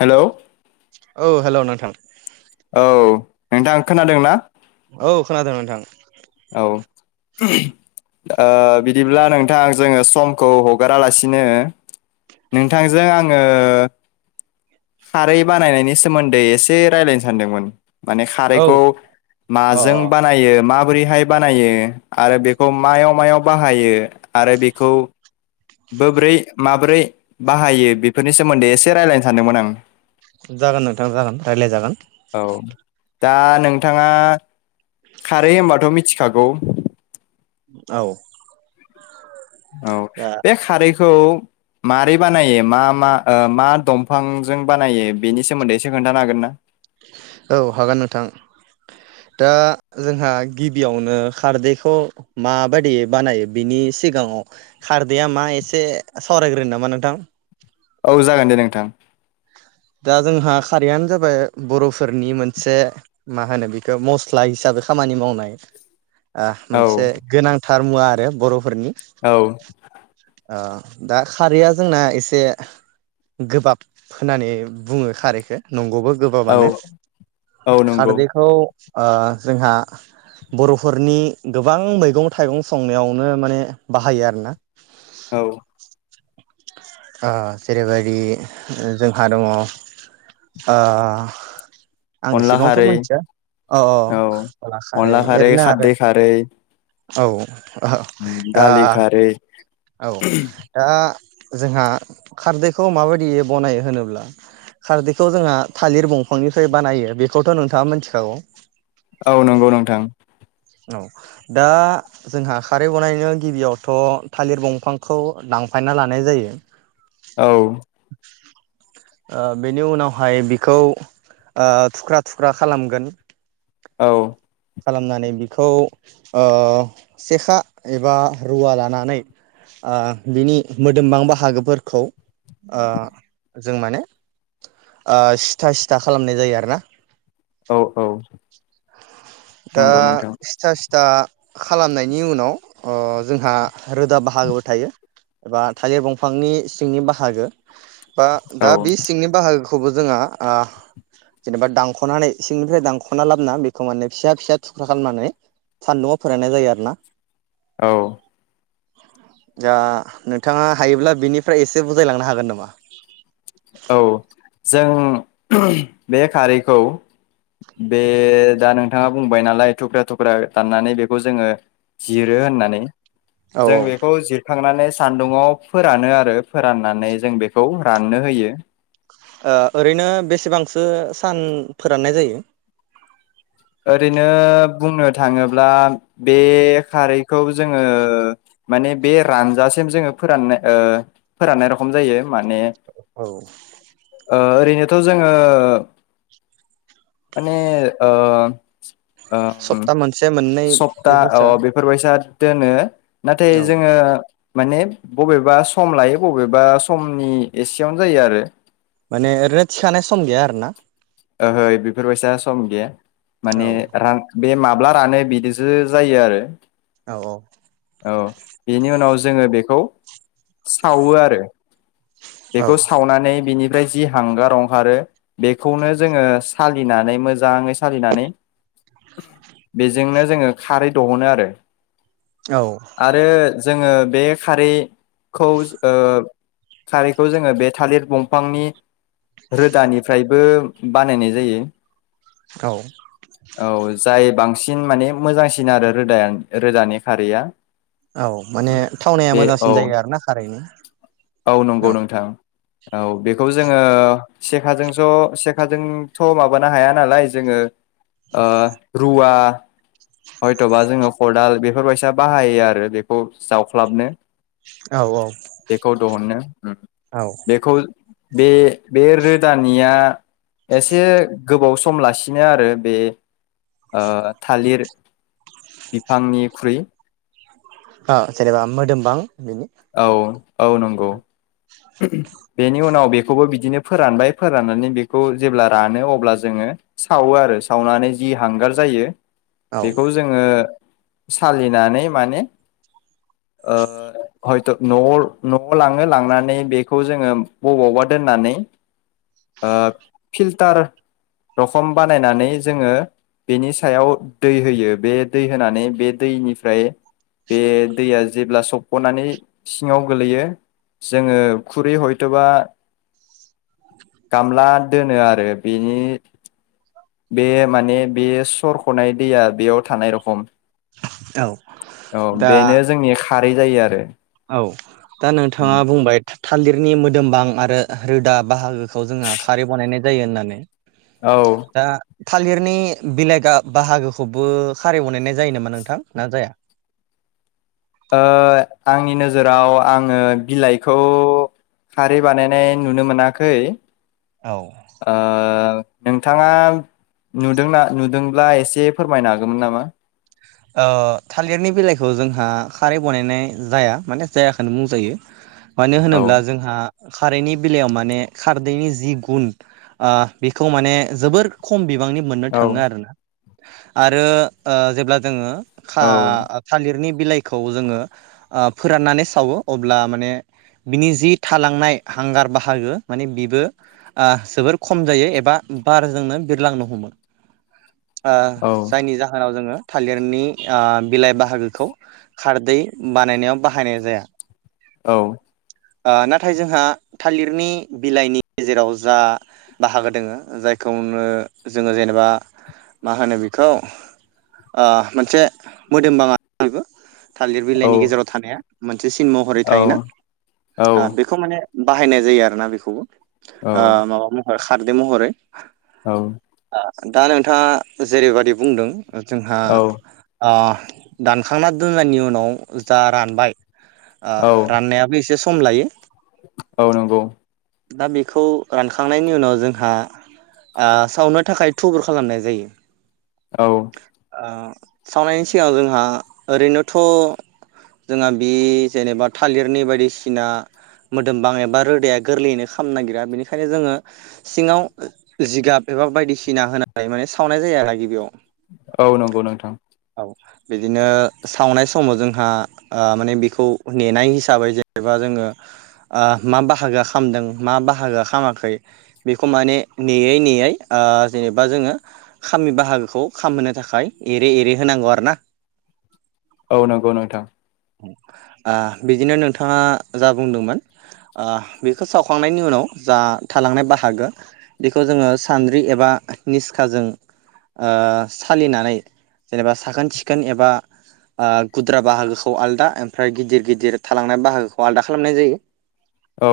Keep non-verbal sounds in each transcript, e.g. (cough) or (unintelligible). Hello औ औ hello नोंथां नोंथां खोनादों ना? औ खोनादों नोंथां। बिदिब्ला नोंथां जोङो समखौ हगारालासिनो नोंथांजों आङो खारै बानायनायनि सोमोन्दै एसे रायजलायनो सानदोंमोन। माने औ खारैखौ अ माजों अ बानायो मा बोरैहाय बानायो आरो बेखौ माव माव बाहायो आरो बेखौ बब्रै-माब्रै बाहायो बेफोरनि सोमोन्दै एसे रायज्लायनो सानदोंमोन आं। जागोन नोंथां जागोन रायज्लायजागोन औ दा नोंथाङा खारै होनबाथ' मिथिखागौ। औ औ दा बे खारैखौ मारै बानायो मा मा ओ मा दंफांजों बानायो बेनि सोमोन्दै एसे खोन्थानो हागोन ना औ हागोन नोंथां दा जोंहा गिबियावनो खारदैखौ माबायदि बानायो बिनि सिगाङाव खारदैया मा एसे सावरायग्रोनो नामा नोंथां औ जागोन दे नोंथां दा जोंहा खारैयानो जाबाय बर'फोरनि मोनसे मा होनो बेखौ मस्ला हिसाबै खामानि मावनाय औ मोनसे गोनां थारमुवा आरो बरफ फोरनि औ ओ दा खारैया जोंना एसे गोबाब होनानै बुङो खारैखो न गौबो औ गोबाबानो औ नंगौ खारदैखौ ओ जोंहा बर'फोरनि गोबां मैगं थाइगं संनायावनो माने बाहायो आरोना औ ओ जेरैबायदि जोंहा दङ ओ आं अनला एसेबांथ' खारै मिथिया अ औ अ अनला खारै ओरैनो आरो औ (unintelligible) ओ दालि खारै औ दा जोंहा खारदैखौ माबायदियै बनायो होनोब्ला खारदैखौ जोंहा थालिर बंफांनिफ्राय बानायो बेखौथ' नोंथाङा मिथिखागौ औ नंगौ नोंथां औ दा जोंहा खारै बनायनो गिबियावथ' थालिर बंफांखौ दानफायना लानाय जायो औ ओ बेनि उनावहाय बिखौ ओ थुख्रा थुख्रा खालामगोन औ खालामनानै बि खौ ओ सेखा एबा रुवा लानानै ओ बिनि मोदोमबां बाहागोफोरखौ ओ जों माने ओ सिथा सिथा खालामनाय जायो आरोना औ औ दा नंगौ नोंथां सिथा सिथा खालामनायनि उनाव ओ जोंहा रोदा बाहागोबो थायो एबा थालिर बंफांनि सिंनि बाहागो बा औ दा बे सिंनि बाहागो खौबो जोङो ओ जेनेबा दानख'नानै सिंनिफ्राय दानख'ना लाबोना बेखौ माने फिसा फिसा थुख्रा खालामनानै सान्दुआव फोराननाय जायो आरो ना औ दा नोंथाङा हायोब्ला बिनिफ्राय एसे बुजायलांनो हागोन नामा? औ जों ओम बे खारैखौ बे दा नोंथाङा बुंबाय नालाय थुख्रा थुख्रा दाननानै बेखौ जोङो जिरो होननानै औ जों बेखौ जिरखांनानै सान्दुंङाव फोरानो आरो फोराननानै जों बेखौ राननो होयो ओ ओरैनो बेसेबांसो सान फोराननाय जायो ओरैनो बुंनो थाङोब्ला बे खारैखौ जोङो माने बे रानजासिम जोङो फोराननाय ओ फोराननाय रखम जायो माने औ ओ ओरै नेथ' जोङो माने ओ (inaudible) ओ सप्ता मोनसे मोननै सप्ता अ बेफोरसो बेफोरबायसा दोनो नाथाय औ जोङो माने बबेबा सम लायो बबेबा समनि एसेयावनो जायो आरो माने ओरैनो थिखानाय सम गैया आरो ना ओहै बेफोरबायसा सम गैया औ माने रां बे माब्ला रानो बिदिसो जायो आरो औ औ बेनि उनाव जोङो बेखौ सावो आरो औ बेखौ सावनानै बिनि फ्राय जि हांगार ओंखारो बेखौनो जोङो सालिनानै मोजाङै सालिनानै बेजोंनो जोङो खारै दहनो आरो औ आरो जोङो बे खारैखौ ओ खारैखौ जोङो बे थालिर दंफांनि रोदानिफ्रायबो बानायनाय जायो औ औ जायो बांसिन माने मोजांसिन आरो रोदा रोदानि खारैया औ माने थावनाया बे औ मोजांसिन जायो आरोना खारैना नंगौ औ नोंथां औ बेखौ जोङो सेखाजों ज' सेख खाजोंथ' माबानो हाया नालाय जोङो ओ रुवा हयथ'बा जोङो कदाल बेफोरबायसा बाहायो आरो बेखौ जावख्लाबनो औ औ बेखौ देहुननो औ बेखौ बे बे रोदानिया एसे गोबावस सम' लासिनो आरो बे ओ थालिर बिफांनिख्रुइ ओ जेनेबा मोदोमबां बेनि औ औ नंगौ बेनि उनाव बेखौबो बिदिनो फोरानबाय फोराननानै बेखौ जेब्ला रानो अब्ला जोङो सावो आरो सावनानै जि हांगार जायो औ बेखौ जोङो सालिनानै माने ओ हयथ' न' न'आव लाङो लांनानै बेखौ जोङो बबावबा दोननानै ओ फिल्टार रखम बानायनानै जोङो बेनि सायाव दै होयो बे दै होनानै बे दैनिफ्राय बे दैया जेब्ला थबख'नानै सिङाव गोलैयो जोङो खुरै हयथबा गामला दोनो आरो बेनि बे माने बे सरख'नाय दैया बेयाव थानाय रखम औ औ बेनो जोंनि खारै जायो आरो औ दा नोंथाङा बुंबाय थालिरनि मोदोमबां आरो रोदा बाहागोखौ जोङो खारै बनायनाय जायो होननानै औ दा थालिरनि बिलाइ गा बाहागोखौबो खारै बनायनाय जायो नामा नोंथां ना जाया ओ आंनि नोजोराव आङो बिलाइखौ खारै बानायनाय नुनो मोनाखै औ ओ नोंथाङा नुदोंना नुदोंब्ला एसे फोरमायनो हागौमोन नामा ओ थालिरनि बेलाइखौ जोंहा खारै बानायनाय जाया माने जायाखोनो बुंजायो मानो औ होनोब्ला जोंहा खारैनि बेलायाव माने खारदैनि जि गुन ओ बेखौ माने जोबोर खम' बि बांनि मोननो औ थाङो आरो ना आरो ओ जेब्ला जोङो खा औ थालिरनि बिलाइखौ जोङो ओ फोराननानै सावो अब्ला माने बिनि जि थालांनाय हांगार बाहागो माने बिबो ओ जोबोर खम जायो एबा बारजोंनो बिरलांनो हमो। ओ औ जायनि जाहोनाव जोङो थालिरनि आ बिलाइ बाहागोखौ खारदै बानायनायाव बाहायनाय जाया। औ। आ नाथाय जोंहा थालिरनि बिलाइनि गेजेराव जा बाहागो दोङो जायखौनो जोङो जेनेबा मा होनो बेखौ ओ मोनसे मोदोम बा (unintelligible) बेबो थालिर बिलाइनि गेजेराव थानाया से सिन महरै औ थायोना आ बेखौ माने बाहायनाय जायो आरो ना बेखौबो। आ माबा बु खारदै महरै औ। दा नोंथाङा जेरैबादि बुंदों। जोंहा औ आ दानखांना दोननायनि उनाव जा रानबाय ओ औ राननायाबो इसेसो सम लायो। औ नंगौ। दा बेखौ रानखांनायनि उनाव जोंहा ओ सावनो थाखाय थुबुर खालामनाय जायो। औ। ओ सावनायनि सिगां जोंहा ओरैनोथ' जोंहा बि जेनेबा थालिरनि बायदिसिना मोदोमबां एबा रोदाया गोरलैयैनो खाम नागिरा बेनिखायनो जोङो सिङाव जिगाब एबा बायदिसिना होनानै माने सावनाय जायो आरो गिबियाव। औ नंगौ नोंथां। औ बिदिनो सावनाय समाव जोंहा ओ माने बेखौ नेनाय हिसाबै जेनेबा जोङो ओ मा बाहागोआ खामदों मा बाहागोआ खामाखै बेखौ माने नेयै नेयै ओ जेनेबा जोङो खामै बाहागोखौ खामहोनो थाखाय एरेै - एरेै होनांगौ आरो ना। औ नंगौ नोंथां। आ बिदिनो नोंथाङा जा बुंदोंमोन आ बेखौ सावखांनायनि उनाव जा थालांनाय बाहागो बेखौ जोङो सान्द्रि एबा निस्खाजों ओ सालिनानै जेनेबा साखोन - सिखोन एबा ओ गुद्रा बाहागोखौ आलदा ओमफाय गिदिर - गिदिर थालांनाय बाहागोखौ आलदा खालामनाय जायो। औ।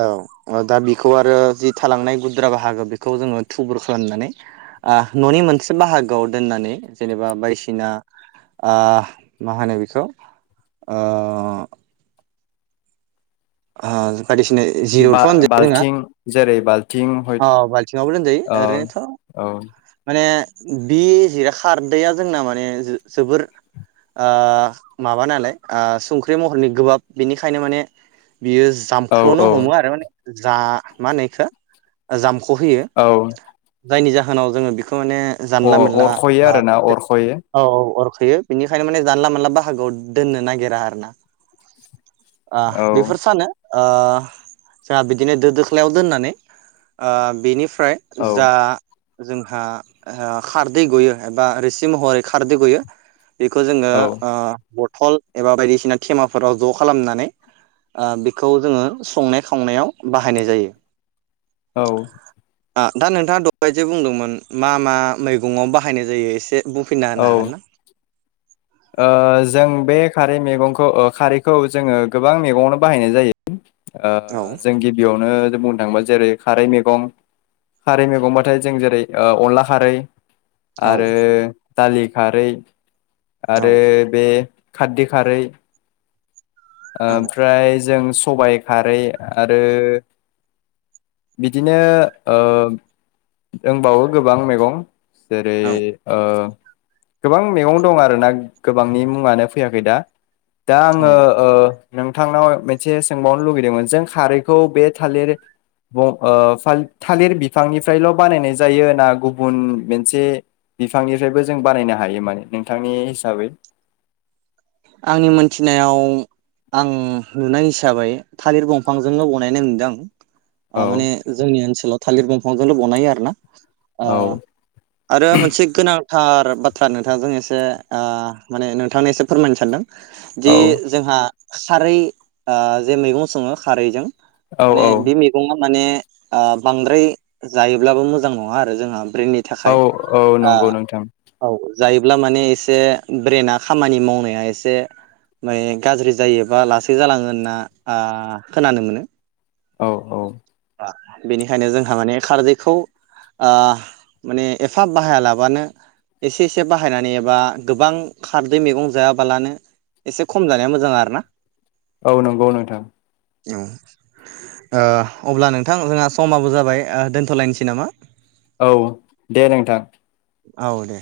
औ दा बेखौ आरो जि थालांनाय गुद्रा बाहागो बेखौ जोङो थुबुर खालामनानै आ न'नि मोनसे बाहागोआव दोननानै जेनेबा बायसिना ओ मा होनो बेखौ ओ आ। बायदिसिने जिर'थ' होनजाया जोङा बा-बाल्थिं जेरै बाल्थिं हय औ बाल्थिङावबो दोनजायो ओ ओरैनोथ' औ माने बे जेरे खारदैया जोंना माने जो - जोबोर ओ माबा नालाय ओ संख्रि महरनि गोबाब बेनिखायनो माने बियो औ जामख्ल'नो औ हमो आरो माने। जा मा होनो इखो जाम ख होयो औ जायनि जाहोनाव बिखो खो माने अ जानला मोनला अरख'यो आ आरोना बे अरख'यो औ - औ बेयो बेनिखायनो माने जानला मोनोनला बाहागोआव दोननो नागिरा आरो ना। आ औ बेफोर ओ चा बिदिनो दो - दोख्लायाव दोननानै आ बिनि फ्राय औ जा जोंहा खारदै गयो एबा रोसि महरै खारदै गयो बेखौ जोङो औ आ बटल एबा बायदिसिना थेमाफोराव ज' खालामनानै आ बेखौ जोङो संनाय खावनायाव बाहायनाय जायो। औ। आ दा नोंथाङा द'बायजे बुंदोंमोन मा मा मैगंआव बाहायनाय जायो? एसे बुंफिनना औ हाना हागोन ना? ओ जों बे खारै मैगंखौ ओ खारैखौ जोङो गोबां मैगङावनो बाहायनाय जायो। ओ औ जों गिबियावनो जों बुंनो थाङोबा जेरै खारै मैगं खारै मैगंबाथाय जों जेरै अनला खारै औ आरो दालि खारै औ आरो बे खाथदि खारै आ ओमफ्राय जों सबायाइ खारै आरो बिदिनो ओ दोंबावो गोबां मेगं जेरै औ आ गोबां मेगं दं आरोना गोबांनि मुङानो फैयाखै दा। दा औ आंयो ओ नोंथांनाव मोनसे सोंबावनो लुुबैदोंमोन जों खारैखौ बे थालिर थालिर ब ओ फाल बिफांनिफ्रायल' बानायनाय जायो ना गुबुन मोनसे बिफांनिफ्रायबो जों बानायनो हायो माने? नोंथांनि हिसाबै। आंनि मोनथिनायाव आं नुनाय हिसाबै थालिर गंफांजोंनो बनायनाय नुदों आं। आ औ माने जोंनि ओनसोलाव थालिर गंफांजोंल' बनायो आरो ना। अ औ आरो मोनसे गोनां थार बाथ्रा नोंथांजों एसे आ माने नोंथांनो एसे फोरमायनो सानदों। दि औ जोंहा खारै आ जे मैगं सङो खारैजों औ माने बि मैगंया माने ओ बांद्राय जायोब्लाबो मोजां नङा आरो जोंहा ब्रेननि थाखाय औ औ नोंगौ नोंथां ओ औ जायोब्ला माने एसे ब्रेना खामानि माव नाया एसे माने गाज्रि जायो बा लासै जालाङो होनना आ खोनानो मोनो औ औ बेनिखायनो जोंहा माने खारदैखौ ओ माने एफाब बाहायालाबानो एसे एसे बाहायनानै एबा गोबां खारदै मैगं जायाबालानो एसे खम जानाया मोजां आरोना औ नोंगौ नोंथां ओ ओ अब्ला नोंथां जोंहा समाबो जाबाय ओ दोन्थ लायनोसै नामा औ दे नोंथां औ दे